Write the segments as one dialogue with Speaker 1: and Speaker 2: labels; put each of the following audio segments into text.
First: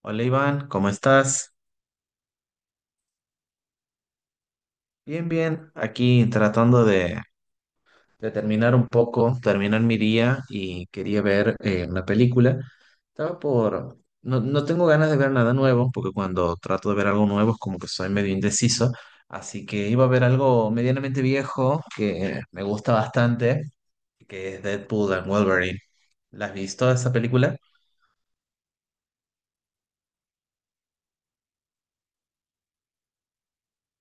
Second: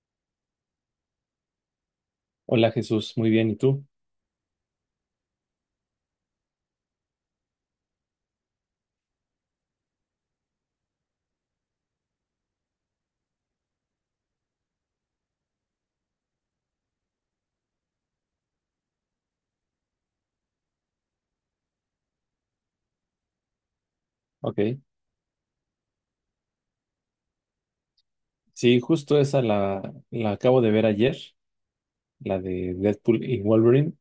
Speaker 1: Hola Iván, ¿cómo estás?
Speaker 2: Hola Jesús, muy bien, ¿y tú?
Speaker 1: Bien, bien, aquí tratando de terminar un poco, terminar mi día y quería ver una película. No, no tengo ganas de ver nada nuevo, porque cuando trato de ver algo nuevo es como que soy medio indeciso, así que iba a ver algo medianamente viejo que me gusta bastante, que es
Speaker 2: Ok.
Speaker 1: Deadpool and Wolverine. ¿Las has visto esa película?
Speaker 2: Sí, justo esa la acabo de ver ayer, la de Deadpool y Wolverine,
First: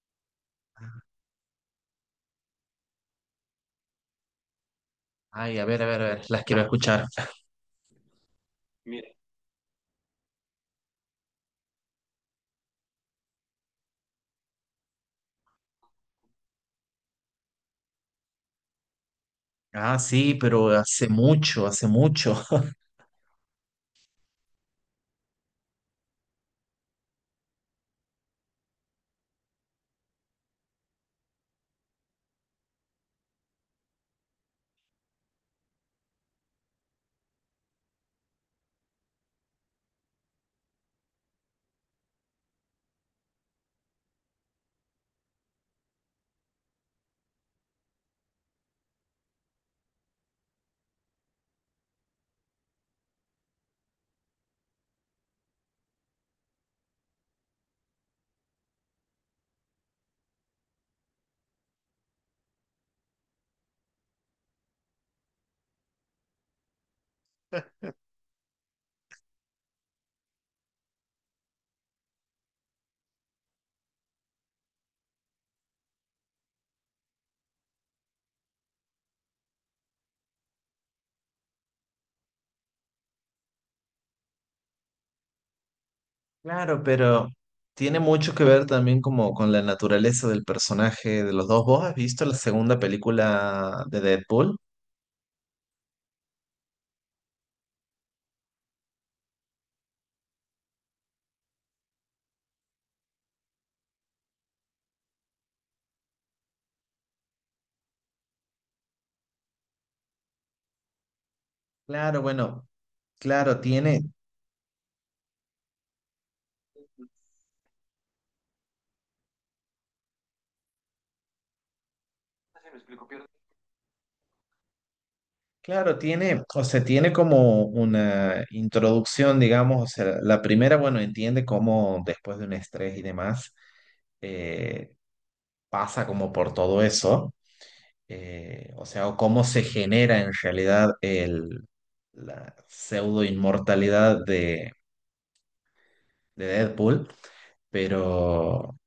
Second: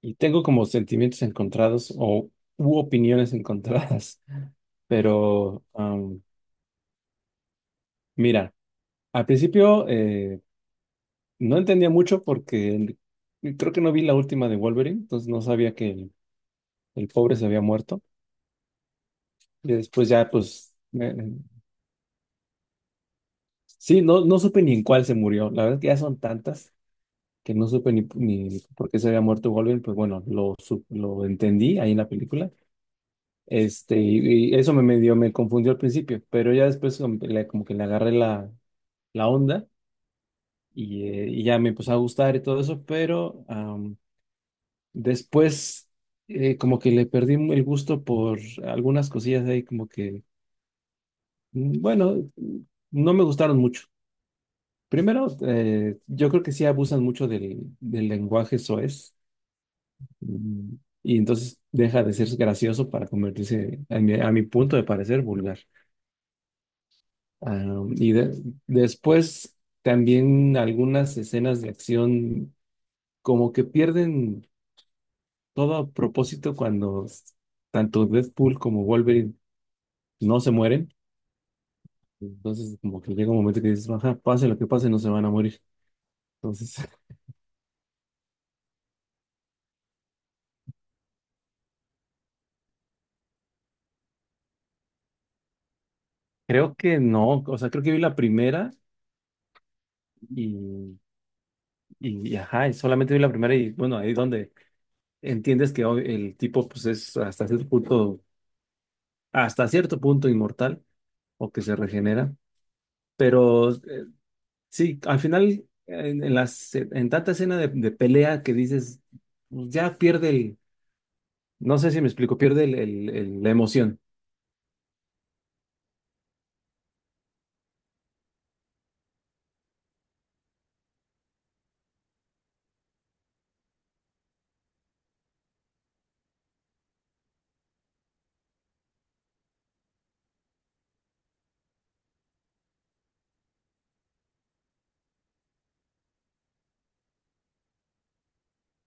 Speaker 2: y tengo como sentimientos encontrados o u opiniones encontradas,
Speaker 1: Ay,
Speaker 2: pero
Speaker 1: a ver, a ver, a ver, las quiero escuchar.
Speaker 2: mira, al principio no entendía mucho porque creo que no vi la última de Wolverine, entonces no sabía que el pobre se había muerto, y
Speaker 1: Ah,
Speaker 2: después ya
Speaker 1: sí, pero
Speaker 2: pues,
Speaker 1: hace
Speaker 2: eh,
Speaker 1: mucho, hace mucho.
Speaker 2: sí, no supe ni en cuál se murió, la verdad es que ya son tantas que no supe ni por qué se había muerto Wolverine, pues bueno, lo entendí ahí en la película. Este, y eso me medio me confundió al principio, pero ya después como que le agarré la onda y ya me empezó a gustar y todo eso, pero después como que le perdí el gusto por algunas cosillas ahí, como que, mm, bueno, no me gustaron mucho. Primero, yo creo que sí abusan mucho del lenguaje soez. Mm. Y entonces deja de ser gracioso para convertirse, a mi punto de parecer, vulgar. Ah, y de- después también algunas escenas de acción como que pierden todo propósito tanto Deadpool como Wolverine no se mueren. Entonces como que llega un momento que dices, ajá, pase lo que pase, no se van a morir. Entonces
Speaker 1: Claro, pero tiene mucho que ver también como con la naturaleza del personaje de los dos. ¿Vos has visto la segunda película de Deadpool?
Speaker 2: creo que no, o sea, creo que vi la primera y, y ajá, y solamente vi la primera y bueno, ahí donde entiendes que hoy el tipo pues es hasta cierto punto inmortal o que se
Speaker 1: Claro,
Speaker 2: regenera,
Speaker 1: bueno, claro,
Speaker 2: pero
Speaker 1: tiene,
Speaker 2: sí, al final en tanta escena de pelea que dices, pues, ya pierde el, no sé si me explico, pierde la emoción.
Speaker 1: o sea, tiene como una introducción, digamos, o sea, la primera, bueno, entiende cómo después de un estrés y demás, eh, pasa como por todo eso, o sea, o cómo se genera en realidad el, la pseudo inmortalidad de Deadpool, pero,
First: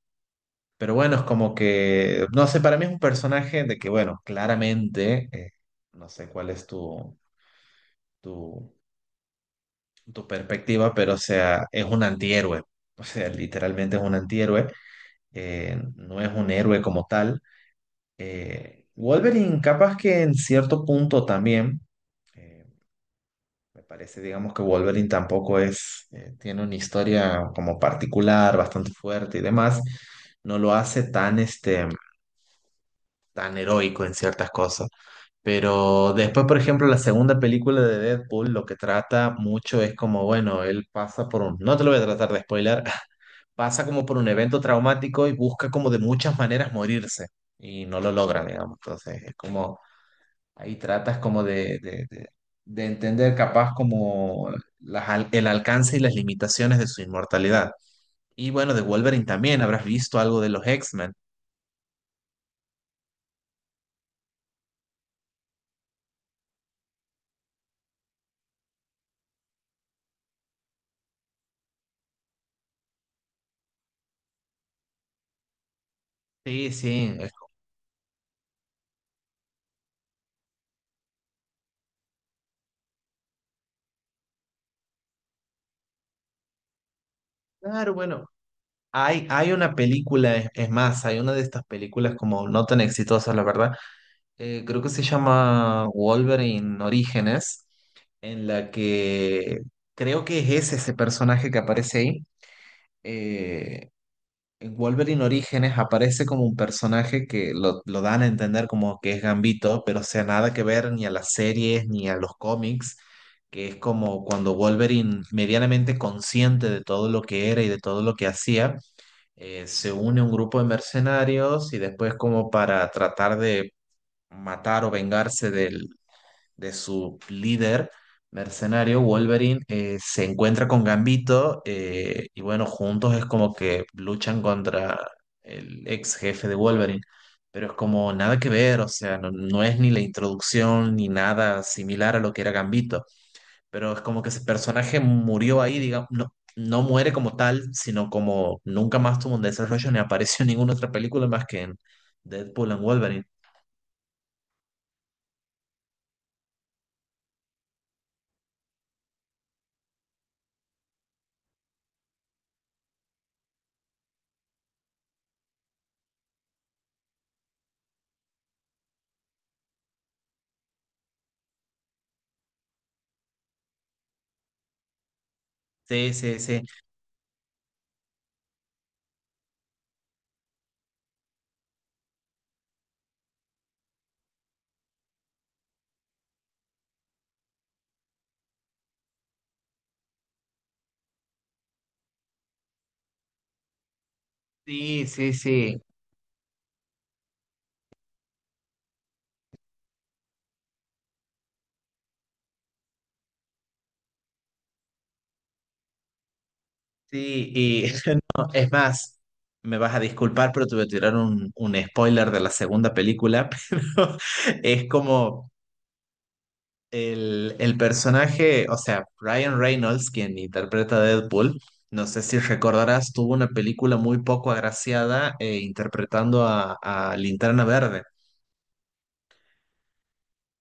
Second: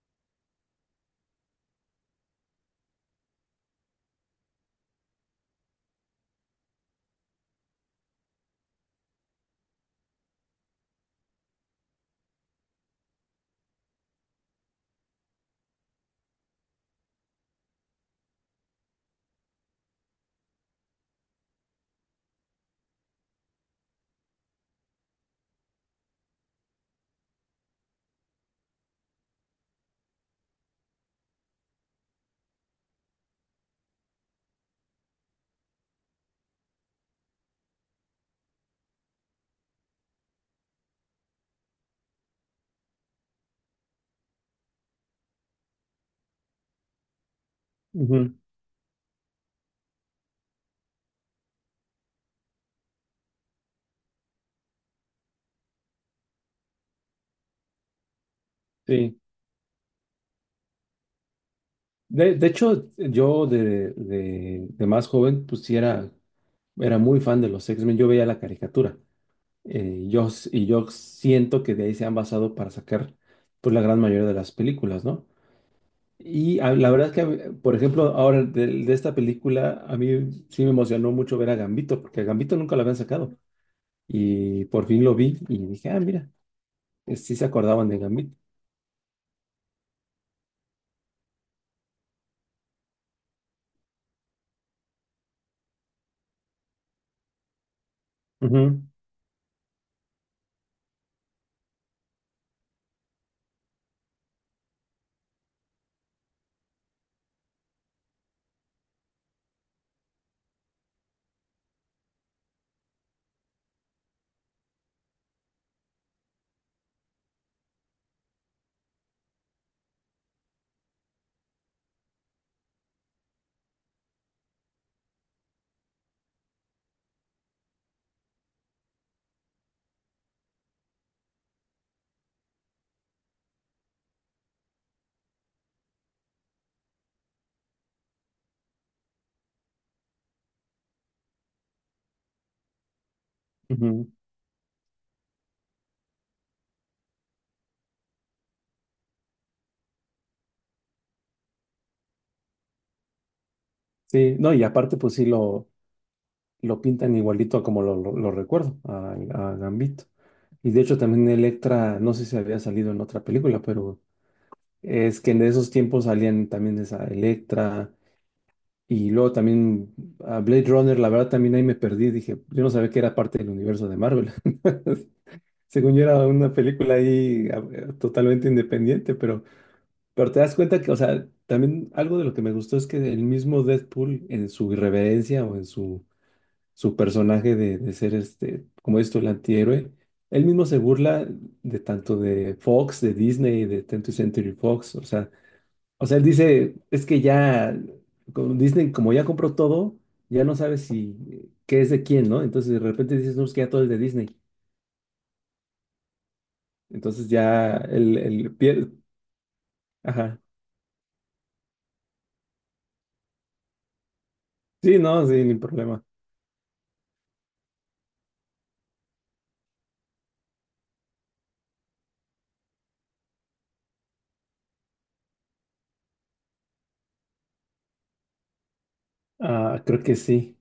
Speaker 1: pero bueno, es como que, no sé, para mí es un personaje de que, bueno, claramente, no sé cuál es tu, tu, tu, perspectiva, pero o sea, es un antihéroe, o sea, literalmente es un antihéroe, no es un héroe como tal. Wolverine, capaz que en cierto punto también, eh, me parece, digamos que Wolverine tampoco es, tiene una historia como particular, bastante fuerte y demás, no lo hace tan este tan heroico en ciertas cosas. Pero después, por ejemplo, la segunda película de Deadpool lo que trata mucho es como, bueno, él pasa por un, no te lo voy a tratar de spoiler, pasa como por un evento traumático y busca como de muchas maneras morirse y no lo
Speaker 2: Ujú.
Speaker 1: logra, digamos. Entonces, es como, ahí tratas como de entender capaz como el alcance y las limitaciones de su inmortalidad. Y bueno, de
Speaker 2: Sí.
Speaker 1: Wolverine también, habrás visto algo de los X-Men.
Speaker 2: De hecho, yo de más joven, pues sí era muy fan de los X-Men. Yo veía la caricatura. Y yo siento que de ahí se han basado para sacar pues, la gran mayoría de las películas, ¿no? Y
Speaker 1: Sí,
Speaker 2: a- la verdad es
Speaker 1: sí,
Speaker 2: que, a mí, por ejemplo, ahora de esta película, a mí sí me emocionó mucho ver a Gambito, porque a Gambito nunca lo habían sacado. Y por fin lo vi y dije, ah, mira, sí se acordaban
Speaker 1: claro,
Speaker 2: de
Speaker 1: bueno.
Speaker 2: Gambito.
Speaker 1: Hay una película, es más, hay una de estas películas como no tan exitosas, la verdad. Creo que se llama Wolverine Orígenes, en la
Speaker 2: Ujú,
Speaker 1: que creo que es ese, ese personaje que aparece ahí. Eh, en Wolverine Orígenes aparece como un personaje que lo dan a entender como que es Gambito, pero o sea, nada que ver ni a las series ni a los cómics, que es como cuando Wolverine, medianamente consciente de todo lo que era y de todo lo que hacía, se une un grupo de mercenarios y después como para tratar de matar o vengarse del, de su líder mercenario, Wolverine se encuentra con Gambito y bueno, juntos es como que luchan contra el ex jefe de Wolverine. Pero es como nada que ver, o sea, no, no es ni la introducción ni nada similar a lo que era Gambito, pero es
Speaker 2: ujú.
Speaker 1: como que ese personaje murió ahí, digamos, no, no muere como tal, sino como nunca más tuvo un desarrollo ni apareció en ninguna otra película más que en Deadpool and Wolverine.
Speaker 2: Sí, no, y aparte, pues sí lo pintan igualito a como lo recuerdo, a Gambito. Y de hecho, también Electra, no sé si había salido en otra película, pero. Es que en esos tiempos salían también esa Electra y luego también a Blade Runner, la verdad también ahí me perdí, dije, yo no sabía que era parte del universo de Marvel. Según yo
Speaker 1: Sí,
Speaker 2: era
Speaker 1: sí,
Speaker 2: una
Speaker 1: sí,
Speaker 2: película ahí totalmente independiente, pero, te das cuenta que, o sea, también algo de lo que me gustó es que el mismo Deadpool en su irreverencia o en su personaje de ser este, como esto, el antihéroe, él mismo se burla de tanto de Fox, de Disney, de 20th Century Fox, o
Speaker 1: sí,
Speaker 2: sea
Speaker 1: sí, sí,
Speaker 2: o sea, él dice, es que ya con Disney, como ya compró todo, ya no sabes si qué es de quién, ¿no? Entonces de repente dices, no, es que ya todo es de Disney. Entonces
Speaker 1: sí,
Speaker 2: ya
Speaker 1: y
Speaker 2: el, el
Speaker 1: es
Speaker 2: pier-.
Speaker 1: más, me vas a
Speaker 2: Ajá.
Speaker 1: disculpar, pero te voy a tirar un spoiler de la segunda película, pero es
Speaker 2: Sí, no, sí,
Speaker 1: como
Speaker 2: ni problema.
Speaker 1: el personaje, o sea, Ryan Reynolds, quien interpreta a Deadpool, no sé si recordarás, tuvo una película muy poco agraciada interpretando a Linterna Verde.
Speaker 2: Ah, creo que sí.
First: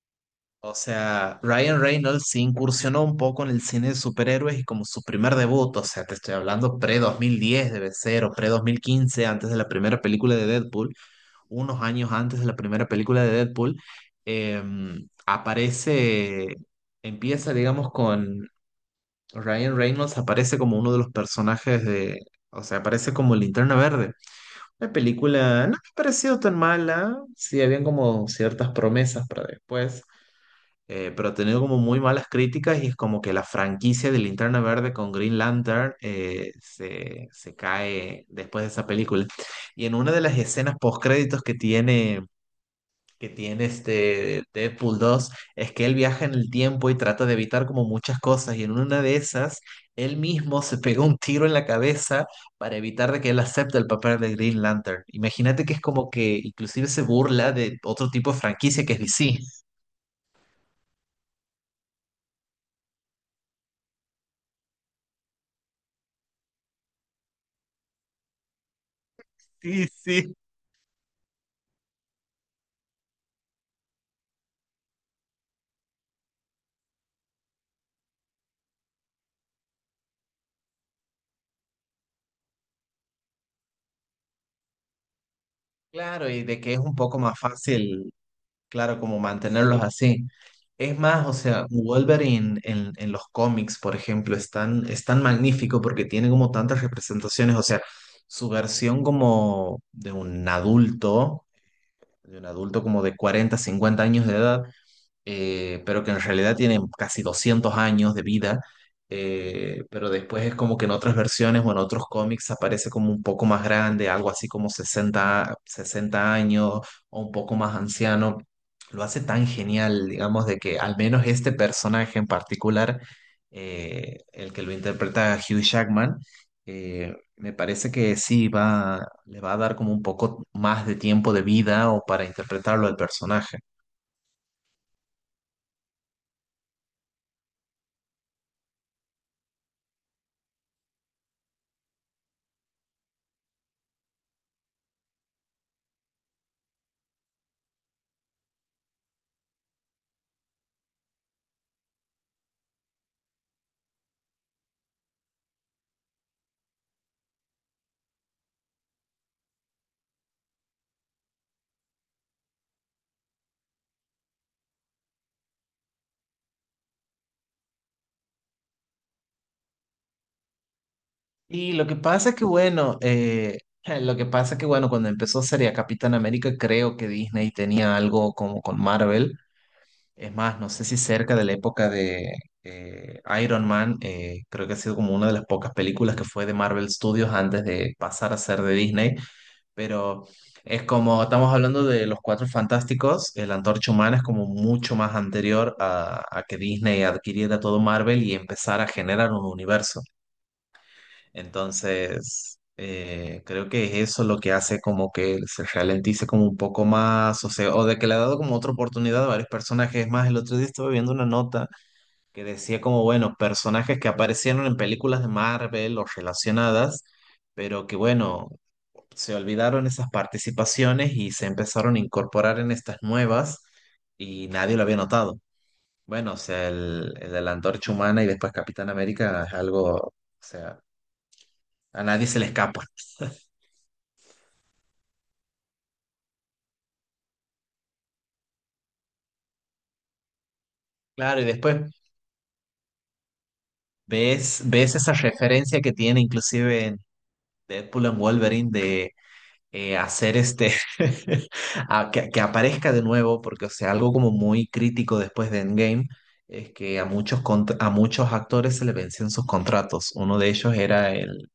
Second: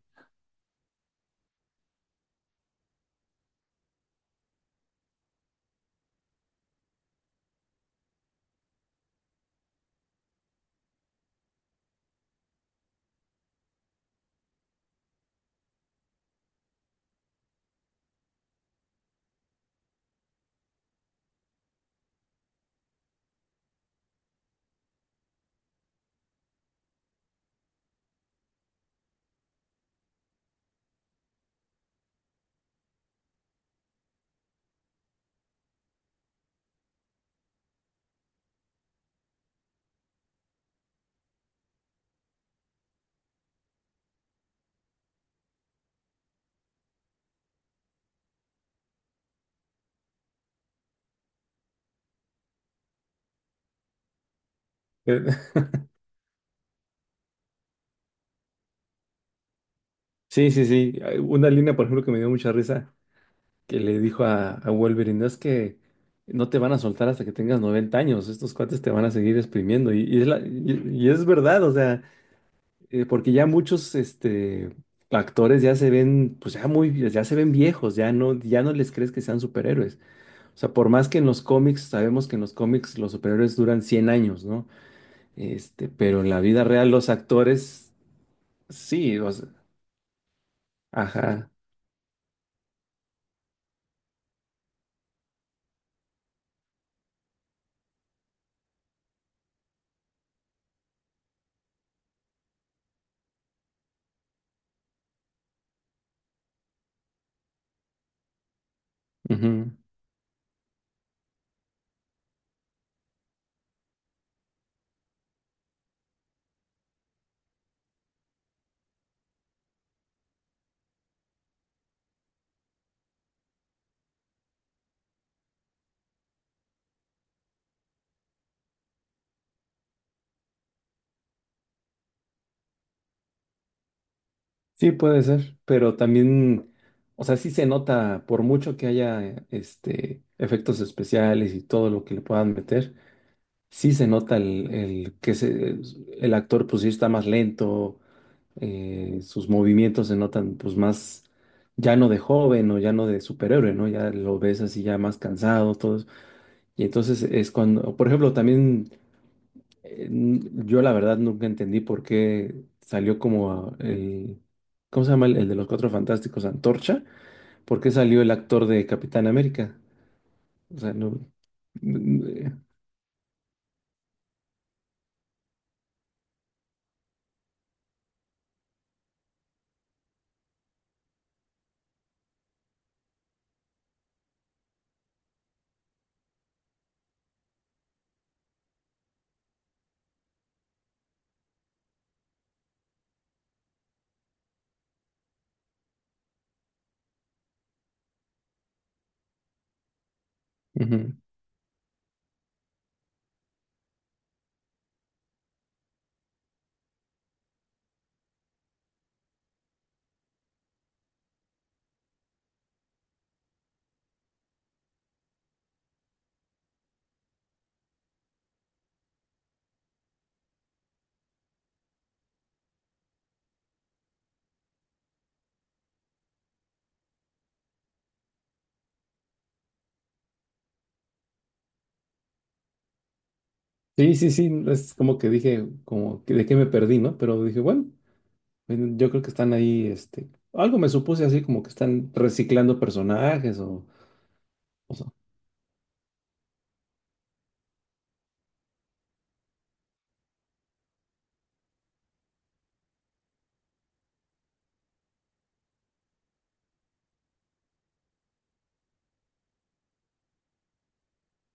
Speaker 1: O sea, Ryan Reynolds se incursionó un poco en el cine de superhéroes y como su primer debut, o sea, te estoy hablando pre-2010 dos debe ser, o pre 2015 antes de la primera película de Deadpool, unos años antes de la primera película de Deadpool, aparece empieza, digamos, con Ryan Reynolds, aparece como uno de los personajes de, o sea, aparece como Linterna Verde. La película no me ha parecido tan mala, sí, habían como ciertas promesas para después, pero ha tenido como muy malas críticas y es como que la franquicia de Linterna Verde con Green Lantern se cae después de esa película. Y en una de las escenas postcréditos que tiene este Deadpool 2 es que él viaja en el tiempo y trata de evitar como muchas cosas y en una de esas él mismo se pega un tiro en la cabeza para evitar de que él acepte el papel de Green Lantern.
Speaker 2: Eh,
Speaker 1: Imagínate que es como que inclusive se burla de otro tipo de franquicia que es DC.
Speaker 2: Sí, sí, sí. Hay una línea, por ejemplo, que me dio mucha risa, que le dijo a Wolverine: "No, es que no te van a soltar hasta que tengas 90 años, estos cuates te van a seguir
Speaker 1: Sí,
Speaker 2: exprimiendo". Y, y es
Speaker 1: sí.
Speaker 2: la- y- y es verdad, o sea, porque ya muchos este, actores ya se ven, pues ya muy, ya se ven viejos, ya no, ya no les crees que sean superhéroes. O sea, por más que en los cómics, sabemos que en los cómics los superhéroes duran 100 años, ¿no? Este, pero
Speaker 1: Claro,
Speaker 2: en la
Speaker 1: y de
Speaker 2: vida
Speaker 1: que es
Speaker 2: real
Speaker 1: un
Speaker 2: los
Speaker 1: poco más
Speaker 2: actores,
Speaker 1: fácil. Claro,
Speaker 2: sí,
Speaker 1: como
Speaker 2: o sea,
Speaker 1: mantenerlos así. Es más, o
Speaker 2: ajá,
Speaker 1: sea, Wolverine en los cómics, por ejemplo, es tan magnífico porque tiene como tantas representaciones, o sea, su versión como de un adulto como de 40, 50 años de edad, pero que en realidad tienen casi 200 años de vida,
Speaker 2: ujú.
Speaker 1: pero después es como que en otras versiones o en otros cómics aparece como un poco más grande, algo así como 60, 60 años o un poco más anciano. Lo hace tan genial, digamos, de que al menos este personaje en particular, el que lo interpreta Hugh Jackman, me parece que sí va, le va a dar como un poco más de tiempo de vida o para interpretarlo al personaje.
Speaker 2: Sí puede ser, pero también, o sea, sí se nota, por mucho que haya este, efectos especiales y todo lo que le puedan meter. Sí se nota el actor pues sí está más lento, sus movimientos se notan pues más ya no de joven o ya no de superhéroe, ¿no? Ya lo ves así ya más cansado, todo eso. Y entonces es cuando, por ejemplo, también eh, n- yo la verdad nunca entendí por qué salió ¿cómo se llama? El de los Cuatro Fantásticos, Antorcha, ¿por qué salió el actor de Capitán América? O sea, no.
Speaker 1: Y lo que
Speaker 2: n-
Speaker 1: pasa es que,
Speaker 2: n-
Speaker 1: bueno, lo que pasa es que, bueno, cuando empezó sería Capitán América, creo que Disney tenía algo como con Marvel. Es más, no sé si cerca de la época de Iron Man, creo que ha sido como una de las pocas películas que fue de Marvel Studios antes de pasar a ser de Disney, pero es como, estamos hablando de Los Cuatro Fantásticos, el Antorcha Humana es como mucho más anterior a que Disney adquiriera todo Marvel y empezara a generar un universo.
Speaker 2: Ujú.
Speaker 1: Entonces, creo que es eso lo que hace como que se ralentice como un poco más, o sea, o de que le ha dado como otra oportunidad a varios personajes. Es más, el otro día estuve viendo una nota que decía como, bueno, personajes que aparecieron en películas de Marvel o relacionadas, pero que bueno, se olvidaron esas participaciones y se empezaron a incorporar en estas nuevas y nadie lo había notado. Bueno, o sea, el de la Antorcha Humana y después Capitán América es algo, o sea, a nadie se le escapa.
Speaker 2: Sí, sí, sí, es como que dije, como que de qué me perdí, ¿no? Pero dije, bueno, bueno, yo creo que están ahí, este, algo me supuse
Speaker 1: Claro,
Speaker 2: así
Speaker 1: y
Speaker 2: como que
Speaker 1: después
Speaker 2: están reciclando personajes o,
Speaker 1: ves, ves
Speaker 2: o sea,
Speaker 1: esa referencia que tiene inclusive en Deadpool and Wolverine de hacer este, a que aparezca de nuevo, porque o sea, algo como muy crítico después de Endgame es que a muchos, a muchos actores se le vencían sus contratos. Uno de ellos era el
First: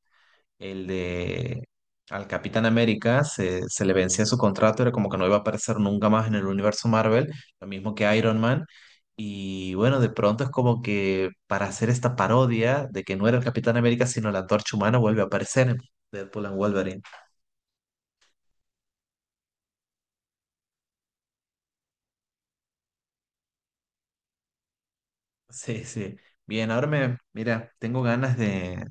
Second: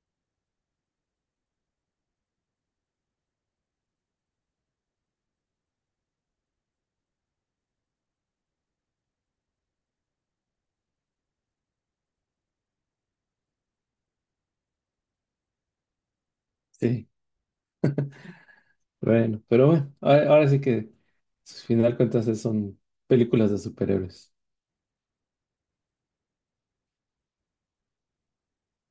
Speaker 1: El de al Capitán América se le vencía su contrato, era como que no iba a aparecer nunca más en el universo Marvel, lo mismo que Iron Man. Y bueno, de pronto es como que para hacer esta parodia de que no era el Capitán América, sino la Antorcha Humana, vuelve a aparecer en Deadpool and Wolverine.
Speaker 2: sí, bueno, pero bueno, ahora, ahora sí que, al final cuentas, son películas de superhéroes.
Speaker 1: Sí, sí. Bien, ahora me, mira, tengo ganas de,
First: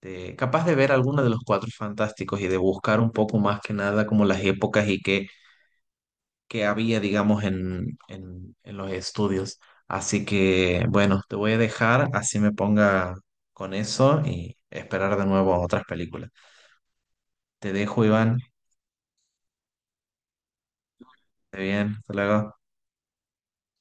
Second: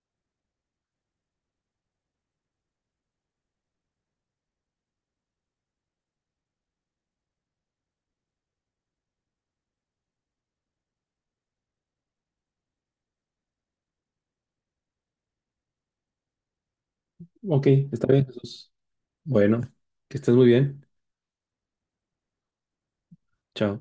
Speaker 1: capaz de ver alguno de los Cuatro Fantásticos y de buscar un poco más que nada como las épocas y que había, digamos, en, en los estudios. Así que, bueno, te voy a dejar, así me ponga con eso y esperar de nuevo otras películas.
Speaker 2: Ok,
Speaker 1: Te dejo,
Speaker 2: está bien,
Speaker 1: Iván.
Speaker 2: Jesús. Bueno, que estés muy bien.
Speaker 1: Esté bien, hasta luego.
Speaker 2: Chao.